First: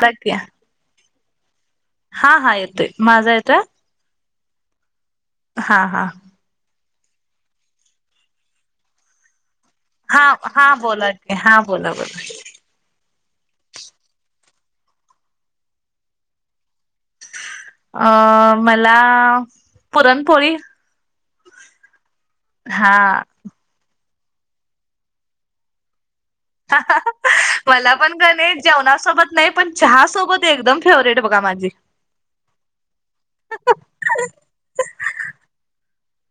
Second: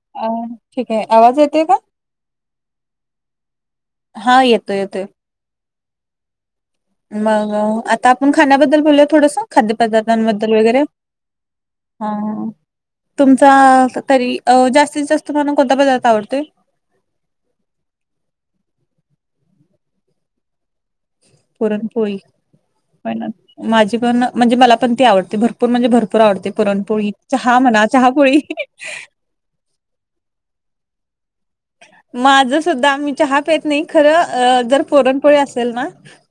बोला अ.. की ठीक आहे, आवाज येते का. हा हा, येतोय माझा येतोय. हा, येतोय येतोय. हा हा. मग आता आपण खाण्याबद्दल बोलूया थोडंसं. खाद्य हा पदार्थांबद्दल हा वगैरे बोला की हा बोला बोला हां. तुमचा तरी जास्तीत जास्त तुम्हाला, कोणता पदार्थ आवडतोय. अ.. मला पुरणपोळी. पुरणपोळी हा हो ना. माझी पण म्हणजे मला पण, ती आवडते भरपूर म्हणजे भरपूर आवडते. पुरण पोळी चहा, म्हणा मला चहा पण पोळी. कणी जेवणासोबत नाही पण, चहासोबत एकदम फेवरेट बघा माझी. माझं सुद्धा मी चहा पेत नाही, खरं जर पुरणपोळी असेल ना.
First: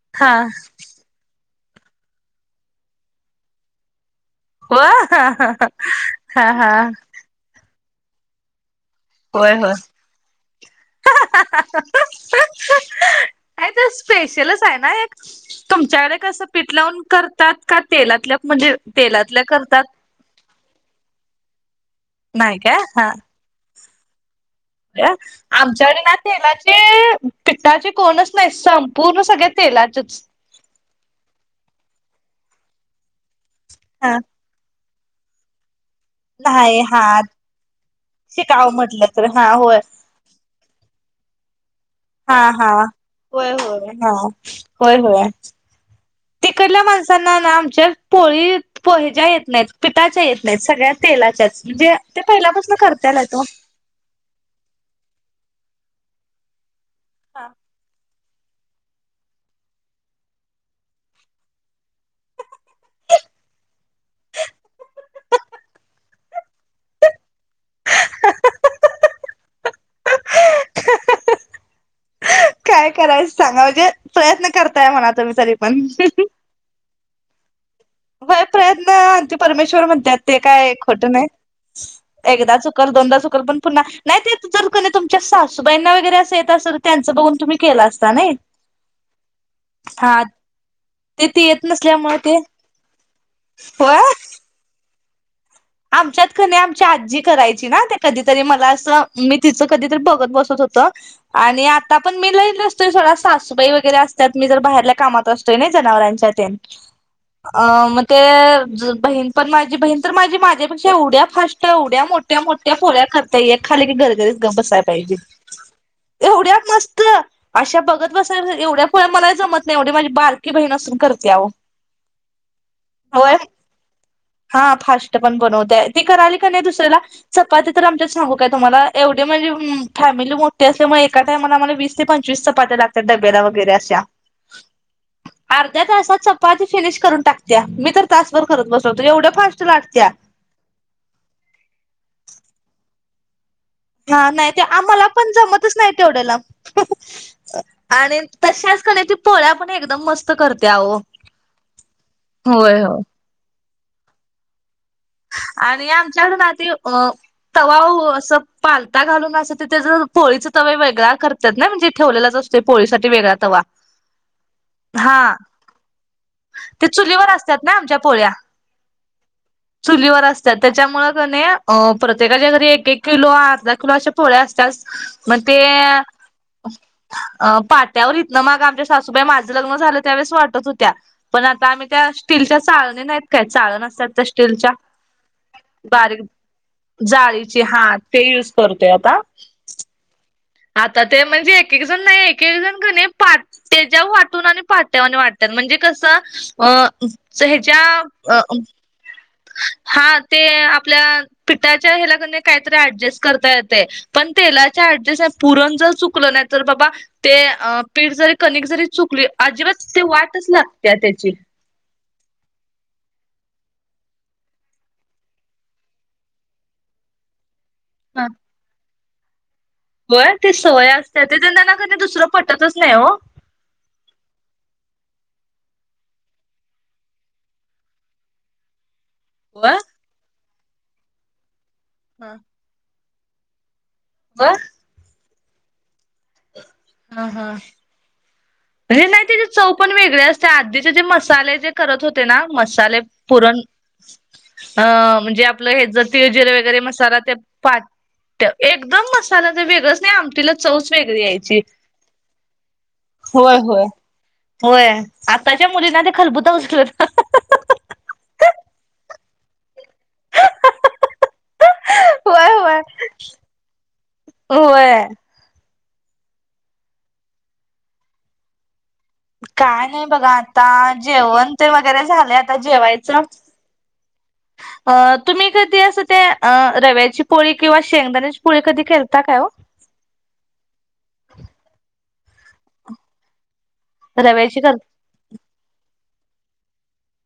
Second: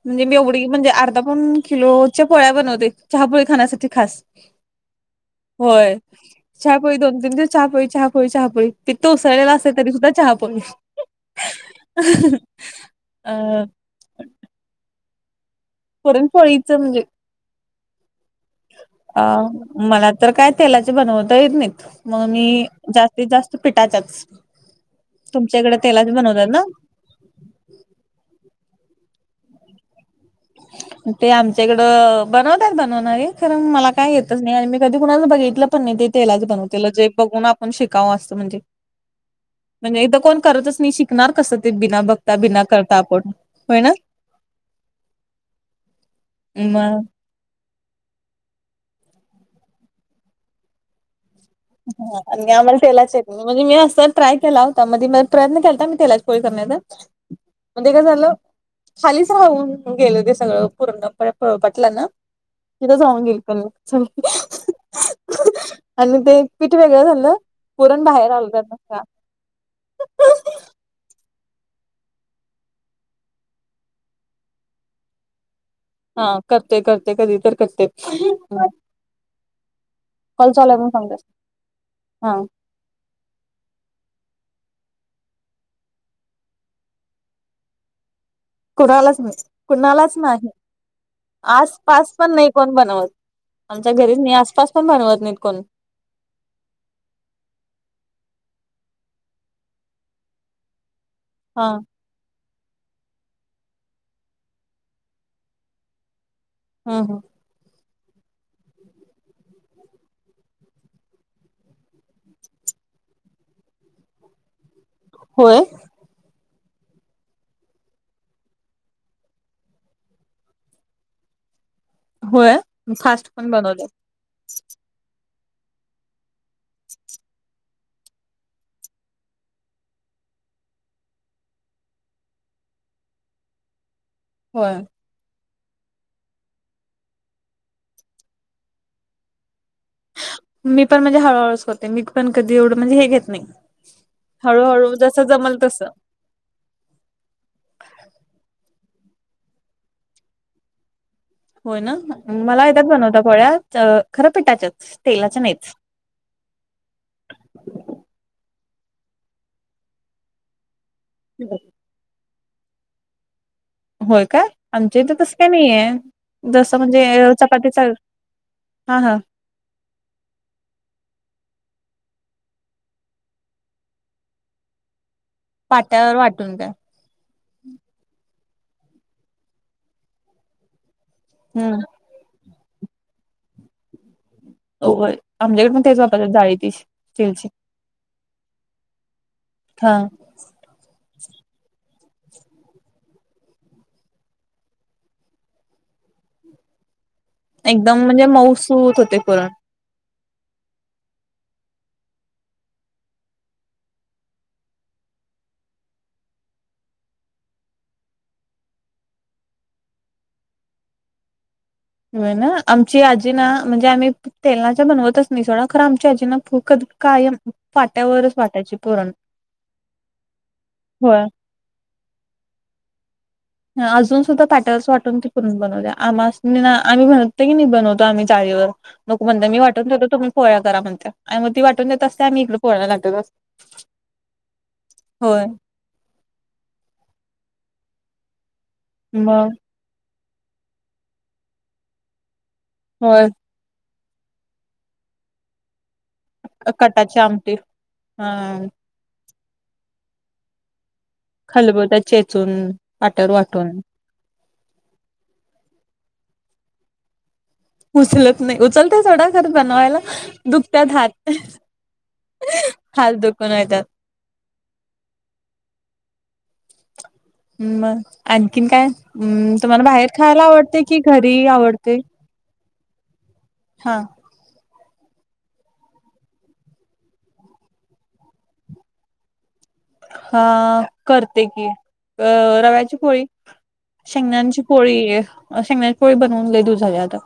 म्हणजे हा मी ऐवढी म्हणजे अर्धा पाऊण किलोच्या पोळ्या बनवते, चहापोळी खाण्यासाठी खास. हो होय. हा हा चहा पोळी दोन तीन दिवस. चहापोळी, चहापोळी, चहापोळी पित्त उसळलेला होय असते होय तरी सुद्धा. चहापोळी. नाही ते स्पेशलच आहे ना एक. [inaudible] तुमच्याकडे कसं पुरणपोळीच पिठ म्हणजे लावून करतात का, तेलातल्या म्हणजे अ तेलातल्या करतात. मला तर काय तेलाचे बनवता येत नाहीत, मग नाही मी काय हा जास्तीत जास्त पिठाच्या चं. आमच्याकडे ना तेलाचे पिठाचे कोणच नाही संपूर्ण सगळे तेलाचेच ते आमच्याकडं बनवतात बनवणारी खर मला काय हा येतच नाही आणि कधी कुणाच बघितलं पण नाही ते तेलाच नाही बनवतेल हा जे बघून आपण शिकाव अस म्हणजे शिकाव म्हटलं तर हा होय म्हणजे इथ कोण करतच नाही पिकणार कसं ते बिना बघता हा बिना हा करता आपण होय होय ना हा होय होय तिकडल्या मग माणसांना ना ना आमच्या पोळी हेच्या येत नाहीत पिठाच्या येत नाहीत सगळ्या तेलाच्याच म्हणजे ते हा आणि पहिल्यापासून आम्हाला तेलाच्या येत करत्यालत ओ. नाही म्हणजे मी असं ट्राय केला होता मधी प्रयत्न केलता मी तेलाची पोळी करण्याचा हा. पण ते काय झालं खालीच राऊन गेल ते सगळं पूर्णपणे पोळपाटला ना तिथंच राहून गेल चल आणि ते पीठ वेगळं झालं पुरण बाहेर आल त्यातनं काय करायच सांगा म्हणजे प्रयत्न करताय म्हणा तुम्ही तरी पण हा करते करते कधी तर करते व्हय प्रयत्नार्थी परमेश्वर म्हणत्यात ते कॉल चालू काय आहे म्हणून खोट सांगते नाही हा एकदा चुक चुकल दोनदा चुकल पण पुन्हा नाही ते तुमच्या सासूबाईंना वगैरे अस येत असल त्याचं बघून तुम्ही केला असता नई कुणालाच नाही कुणालाच नाही ते ते येत आसपास नसल्यामुळे पण ते नाही कोण बनवत आमच्या होय घरीच नाही आसपास पण बनवत नाहीत कोण आमच्यात कनी आमची आजी करायची ना ते कधीतरी मला असं मी तिचं कधीतरी बघत बसत होत आणि हा आता पण मी लई नसतोय सोडा सासूबाई वगैरे असत्यात मी जर बाहेरल्या कामात असतोय नई जनावरांच्या तेन हा हा अ म ते बहीण पण माझी बहीण तर माझी माझ्यापेक्षा एवढ्या फास्ट एवढ्या मोठ्या मोठ्या पोळ्या करते एक खाली की गरगरीत गप बसाय पाहिजे होय एवढ्या मस्त अशा बघत बसाय एवढ्या पोळ्या मला जमत नाही एवढी माझी बारकी बहीण असून करते आओ होय फास्ट पण बनवत्यात हा फास्ट पण बनवत्या ती कराली कणी दुसऱ्याला चपाती तर आमच्यात सांगू काय तुम्हाला एवढी म्हणजे फॅमिली मोठठी असल्यामुळे एका टाइमला आम्हाला वीस ते पंचवीस चपात्या लागत्यात डब्याला वगैरे अशा होय अर्ध्या तासात चपाती फिनिश करून टाकत्या मी तर तासभर करत बसतो एवढ्या फास्ट लाटत्या मी पण म्हणजे हळूहळूच करते मी पण कधी एवढं म्हणजे हे घेत नाही हा नाही ते हळूहळू आम्हाला जसं पण जमल जमतच तसं नाही तेवढ्याला आणि तशाच कणी ती पोळ्या पण एकदम मस्त करते आओ होय ना मला येतात बनवता पोळ्या खरं पिठाच्या तेलाच्या नाही आणि आमच्यातून आधी अ तवा ओ असं पालता घालून असं ते त्याज पोळीच तवे वेगळा करत्यात ना म्हणजे ठेवलेलाच असतोय पोळीसाठी वेगळा तवा होय काय आमच्या इथ हा तसं काय नाही आहे जसं ते म्हणजे चुलीवर असतात ना चपातीचा आमच्या पोळ्या हा हा चुलीवर असत्यात त्याच्यामुळ कणी प्रत्येकाच्या घरी एक एक किलो अर्धा किलो अशा पोळ्या असत्याच म ते पाट्यावर वाटून काय अं पाट्यावर हितंन माग आमच्या सासूबाई माझं लग्न झालं त्यावेेळेस वाटत होत्या, पण आता हम्म आम्ही त्या स्टीलच्या चाळणी नाहीत काय चाळण असतीया तशी? स्टीलचा होय आमच्याकडे पण तेच बारीक वापरतात जाळी ती स्टीलची जाळीची हा. ते यूज करतोय आता. हां आता ते म्हणजे एक एक जण नाही एक जण कणी पाट त्याच्या वर वाटून आणि पाट्यावर आणि वाटत्यात म्हणजे कसं अ सो ह्याच्या हूत होतंय पुरण. हा ते आपल्या पिठाच्या ह्याला कनी काहीतरी ऍडजस्ट करता येतंय. पण तेलाच्या ऍडजेस्ट पुरण जर चुकलं नाही तर बाबा ते पीठ जरी कणिक जरी चुकली अजिबात ते वाटच लागतीया त्याची होय ना आमची आजी ना म्हणजे आम्ही तेलाच्या बनवतचं नाही सोडा खरं आमच्या आजीनां फुक कायम हा पाट्यावरचं वाटायची पुरण. होय ते सवय होय. असतिया ते त्यांना कधि दुसरं पटतच नाही हो. अजून सुद्धा पाट्यावरच वाटून ती पुरण बनवतीया आमासणी ना आम्ही म्हणतो की बनवतो आम्ही चाळीवर नको म्हणतीया मी होय. वाटून ठेवतो तुम्ही पोळ्या करा म्हणतीया आणि मग वाटून देते असतिया हा आ पोळ्या लाटतं बस. बरं होय हा हा अे नाही त्याचि मग चव पण वेगळी असतीया आधीचे जे मसाले जे करत होते ना मसाले होय पुरण ह्अ म्हणजे हे ज तीळ जिर वगैरे मसाला कटाची ते आमटी हा पाट् एक एकदम मसाला जर वेगळच नाही आमटीला चंवच वेगळी यायची. खलबत्यात चेचून. पाट्यावर होय वाटून होय होय आताच्या मुलींना ते खलबुत उचल उचलत नाही उचलतीया सोडा खरं बनवायला, दुखत्यात हात होय होय. हात दुखून येत्यात. होय. मग आणखीन काय? हम्म तुम्हाला काय नाही बाहेर बघा खायला आवडते आता की, घरी जेवण ते आवडते? वगैरे झालंय आता जेवायचं. हा अ तुम्ही कधी असं ते रव्याची पोळी किंवा शेंगदाण्याची पोळी कधी केलता काय ओ? हा करते की अ रव्याची पोळी रव्याची शेंगण्यांची कर पोळी शेंगण्याची पोळी बनवून लई दिवस झाले आता.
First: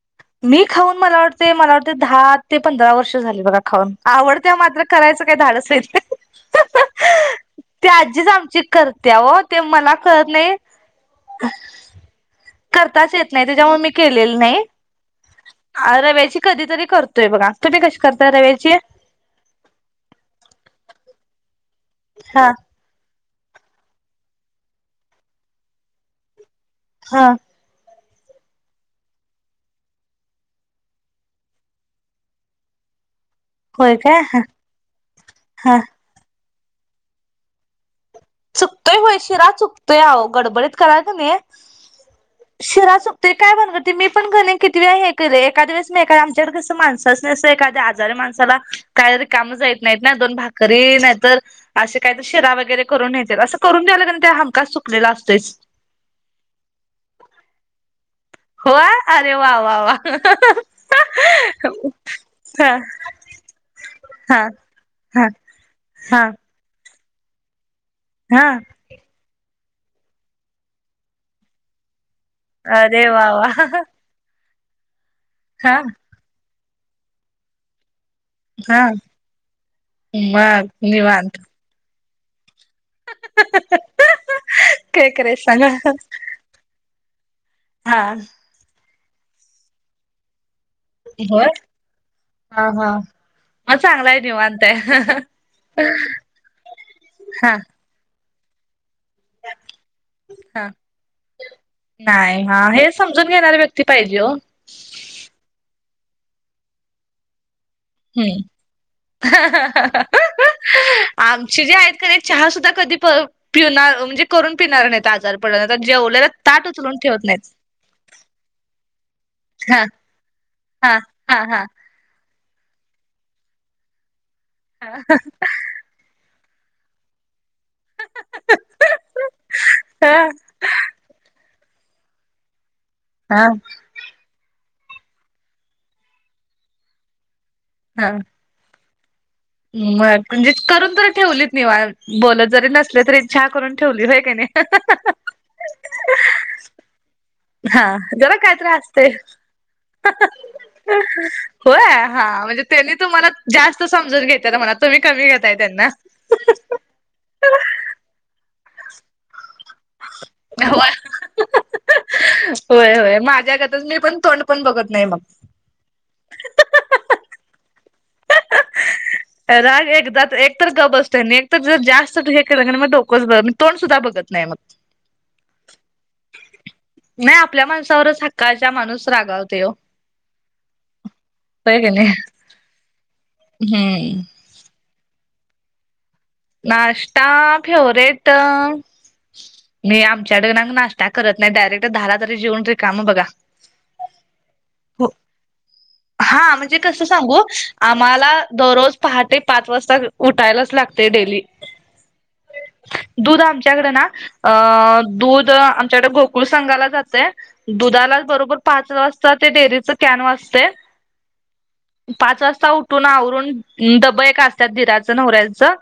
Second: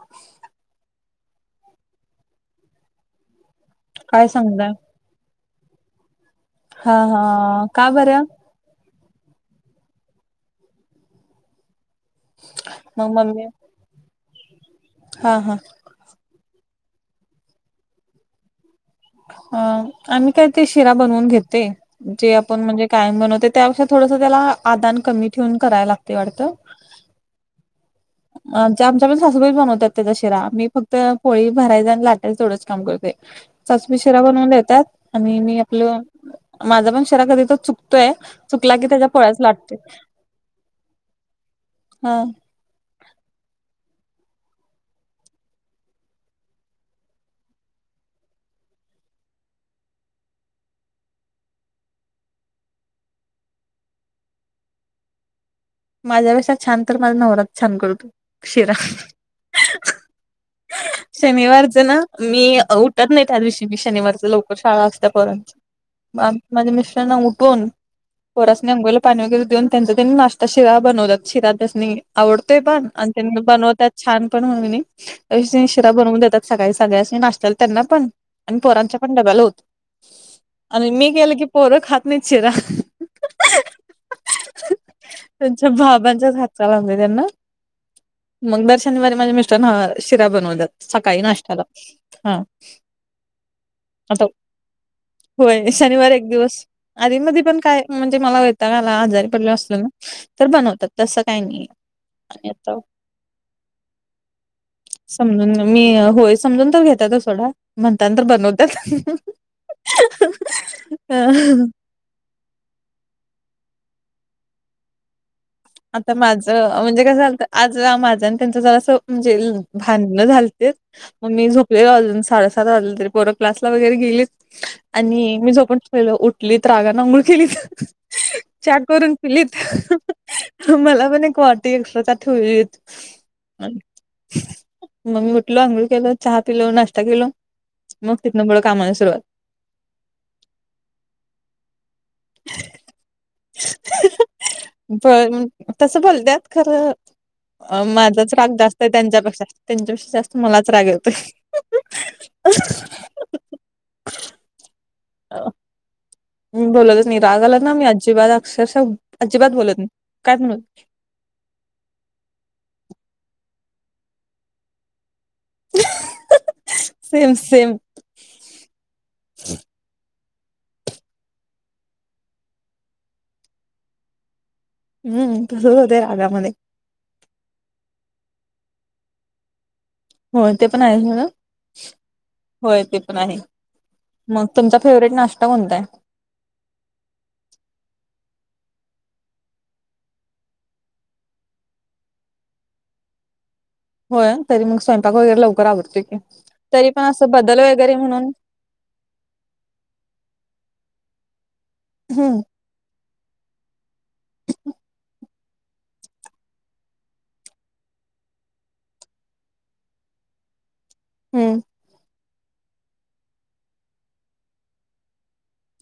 मी खाऊन मला वाटतंय मला वाटतंय दहा ते पंधरा वर्ष झाली बघा खाऊन काय आवडते सांगताय मात्र करायच काय धाडस होईत नाही हा हा ते का बरं आजीच आमची करतीया ओ ते मला कळत नाही. मग करताच येत नाही मम्मी त्याच्यामुळे मी केलेलं नाही. हा हा रव्याची कधीतरी करतोय बघा तुम्ही कशी करताय रव्याची. अ आम्ही काय ते शिरा बनवून घेते जे हा आपण म्हणजे. काय म्हणवते त्यापेक्ष थोडसं त्याला आदान कमी ठेवून करायला लागते वाटतं. हा [inaudible] आमच्या पण सासूबाई बनवतात त्याच्या शिरा मी फक्त पोळी भरायचा आणि लाटायच तेवढंच काम करतोय. होय सासुबाई काय शिरा हा बनवून देतात आणि मी हा आपलं माझा पण शिरा कधी तर चुकतोय. चुकला की चुकतोय त्याच्या होय पोळ्याच शिरा लाटते चुकतोय अहो गडबडीत कराल का नाही. हा शिरा चुकतोय काय भानगड ती मी पण कणी किती वेळा हे केलय एकाद्या वेळेस मी आमचाकडे कसं माणस. तसं कस एखाद्या आजारी माणसाला काय रिकाम जाईत नाहीत ना दोन भाकरी नाहीतर. असे काही तर शिरा वगैरे करून नेतेत असं करून द्यायलं कणी हमखास चुकलेला असतय. माझ्यापेक्षा छान तर माझा नवराच छान करतो. शिरा. होय अरे वा वा वा. शनिवारच ना मी हा उठत नाही त्या दिवशी मी शनिवारच हा लवकर शाळा असत्या हा पोरांची. हा माझ्या मिस्टरना उठून हा पोरासनी अंंगोळीला पाणी वगैरे देऊन त्यांचा त्यांनी नाश्ता. शिरा बनवतात शिरा त्यासनी आवडतोय पण अरे आणि वा त्यांनी वा बनवतात. छान पण म्हणून मी हा शिरा बनवून देतात सकाळी सगळ्यांसनी नाशताला त्यांना पण. आणि हा पोरांच्या पण डब्याला होतो मग आणि मी केेलं निवांत की पोरं खात नाहीत शिरा [unintelligible] सांग त्यांच्या बाबांच्याच हातचा लागतोय त्यांना हा मग दर शनिवारी माझ्या मिस्टर शिरा बनवतात सकाळी होय नाष्ट्याला हा. मग चांगलाय आता निवांत आहे होय शनिवार एक दिवस आधी मधी हा पण काय. म्हणजे मला वैताग आला आजारी पडलो असलो ना तर हा बनवतात तसं काही नाही नाही आणि हा आता. हे समजून घेणारी व्यक्ती पाहिजे ओ समजून मी होय समजून तर घेतातच सोडा. म्हणताना तर हम्म बनवतात आमचे जे आहेत का नाही. चहा सुद्धा कधी प पिणार म्हणजे करून पिणार नाहीत आजार. पडला आता जेवलेला ताट माझं उचलून म्हणजे कसं ठेवत नाहीत. झालत आज माझं आणि त्याचं जरा अस म्हणजे हा भांडण झालते हा मग हा मी हा झोपले अजून साडे सात वाजले तरी पोर क्लासला वगैरे गेलीत हा आणि मी झोप. लेलो उठलीत रागान आंघोळ केलीत चहा करून पिलीत. हा मला पण एक वाटी एक्स्ट्रा त्यात ठेवलेलीत मग मी उठलो आंघोळ केलं चहा पिलो नाश्ता केलो हा मग तिथनं पुढं कामाला सुरुवात. मग म्हणजे करून तरी ठेवलीत निवांत बोलत जरी नसले तरी चहा करून ठेवली होय का नाही. पण तसं बोलत्यात खरं. अ हा माझाच जरा काय राग तर जास्त आहे असतंय. त्यांच्यापेक्षा त्यांच्यापेक्षा जास्त मलाच राग येतोय. होय हा म्हणजे त्यांनी तुम्हाला जास्त समजून घेत्यात म्हणा तुम्ही कमी अ, घेताय त्यांना. बोलतच नाही राग आला ना मी अजिबात अक्षरशः अजिबात बोलत नाही काय म्हणून होय होय माझ्यागतच मी पण तोंड पण बघत नाही मग. Same same. राग एकदाच एक तर गप्प बसतोय एक तर जास्त हे केलं की मग डोकंच [unintelligible] तोंड सुद्धा बघत नाही मग. हम्म तसंच होते रागामध्ये. नाही आपल्या माणसावरच हक्काच्या माणूस रागावतय ओ. होय ते पण आहे म्हणा, होय की नाही होय ते पण आहे. हम्म. मग तुमचा फेवरेट नाश्ता कोणताय. नाश्ता फेवरेट. मी आमच्याकड नाश्ता करत नाही, डायरेक्ट दहाला तरी जेवून रिकाम बघा. होय तरी मी स्वयंपाक वगैरे लवकर आवरते की, हा म्हणजे तरी पण कसं असं सांगू बदल म्हणून. आम्हाला दररोज पहाटे पाच वाजता उठायलाच लागते डेली. हम्. दूध आमच्याकडं ना अ.. दूध आमच्याकडं गोकुळ संघाला जातंय. दुधाला बरोबर पाच वाजता ते, डेअरीच कॅन वाजते. हम्म. पाच वाजता उठून आवरून डब्ब एक असतात. दिराचं नवऱ्याचं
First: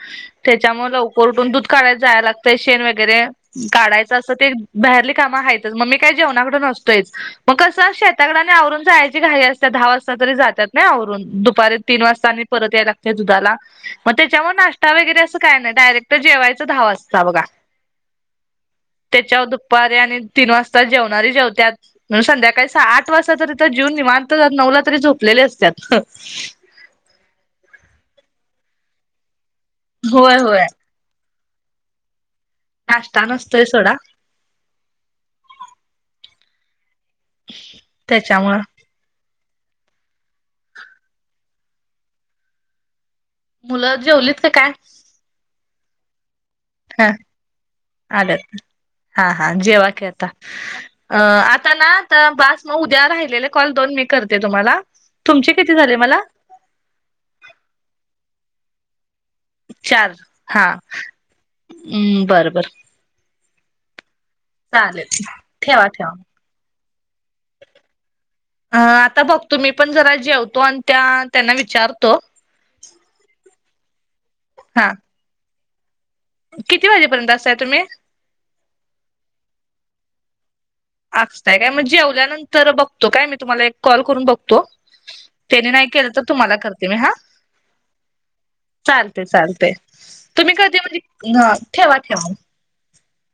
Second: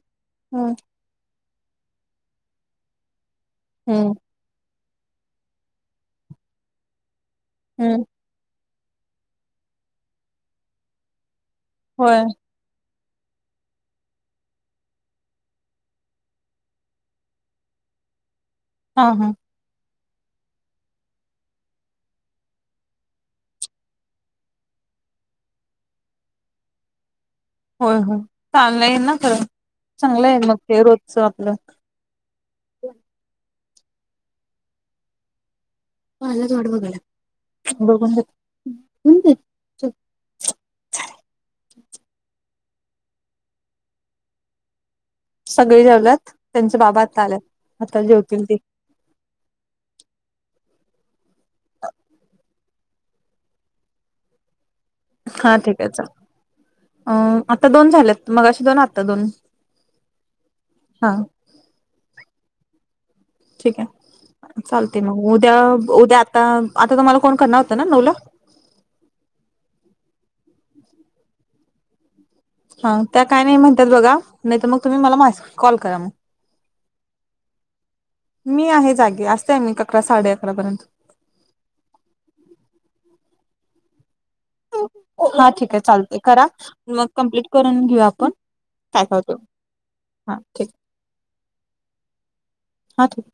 हम्म त्यांच्यामुळे लव कोरटून दूध काढायला जायला लागतंय, शेण वगैरे हम्म काढायचं असते. बाहेरली काम आहेतच. मग मी काय जेवणाकड नसतोयच मग कसं हम्म शेत शेताकड आवरुण जायची घाई असत्या. दहा वाजता तरी जात्यात ना, आवरुण दुपारी तीन होय वाजता आणि. परत या लागतंय दुधाला, मग तेच्या वर ना ष्टा वगैरे असं काय नाही डायरेक्ट जेवायचं दहा वासता, बघा हा हा तेच्यावर दुप दुपारी आणि तीन वाजता जेवणारी जेवत्यात. संध्याकाळी आठ वाजता तरी तर, जून निवांत नऊला तरी झोपलेले असत्यात. होय होय होय होय [unintelligible] रोचं आपलं. नाष्टा नसतोय सोडा. त्याच्यामुळं [unintelligible] मुलं जेवलीत का काय. सगळे जेवल्यात त्यांचे बाबा ह आता आल्यात, आता आल्यात जेवतील ते. हा हा, जेवा की आता, अ.. आता ना आता बास. मग उद्या राहिलेले कॉल दोन मी करते तुम्हाला. तुमचे हा किती ठीक आहे झाले चालेल. मला अ... आता दोन झालेत मगाशी दोन आता दोन. चार हा, हा हम बरं बरं. ठीक आहे, चालते चालेल मग उद्या ठेवा ठेवा उद्या. आता तुम्हाला कोण करणार होतं ना नऊला. अ आता बघतो मी पण जरा जेवतो, आणि त्या त्यांना विचारतो. हा त्या काय नाही म्हणत्यात बघा, नाही तर मग हा तुम्ही मला मा कॉल करा मग. किती वाजेपर्यंत असताय तुम्ही. मी आहे जागे असते, मी अकरा साडे अकरापर्यंत. असताय काय मग जेवल्यानंतर बघतो, काय मी तुम्हाला कॉल करून ब हा ठीक आहे चालतंय करा, करते मग कम्पलीट करून घेऊ आपण. काय काय चालतंय होते चालतंय हा तुम्ही, ठीक कधी म्हणजे ठेवा ठेवा. [unintelligible]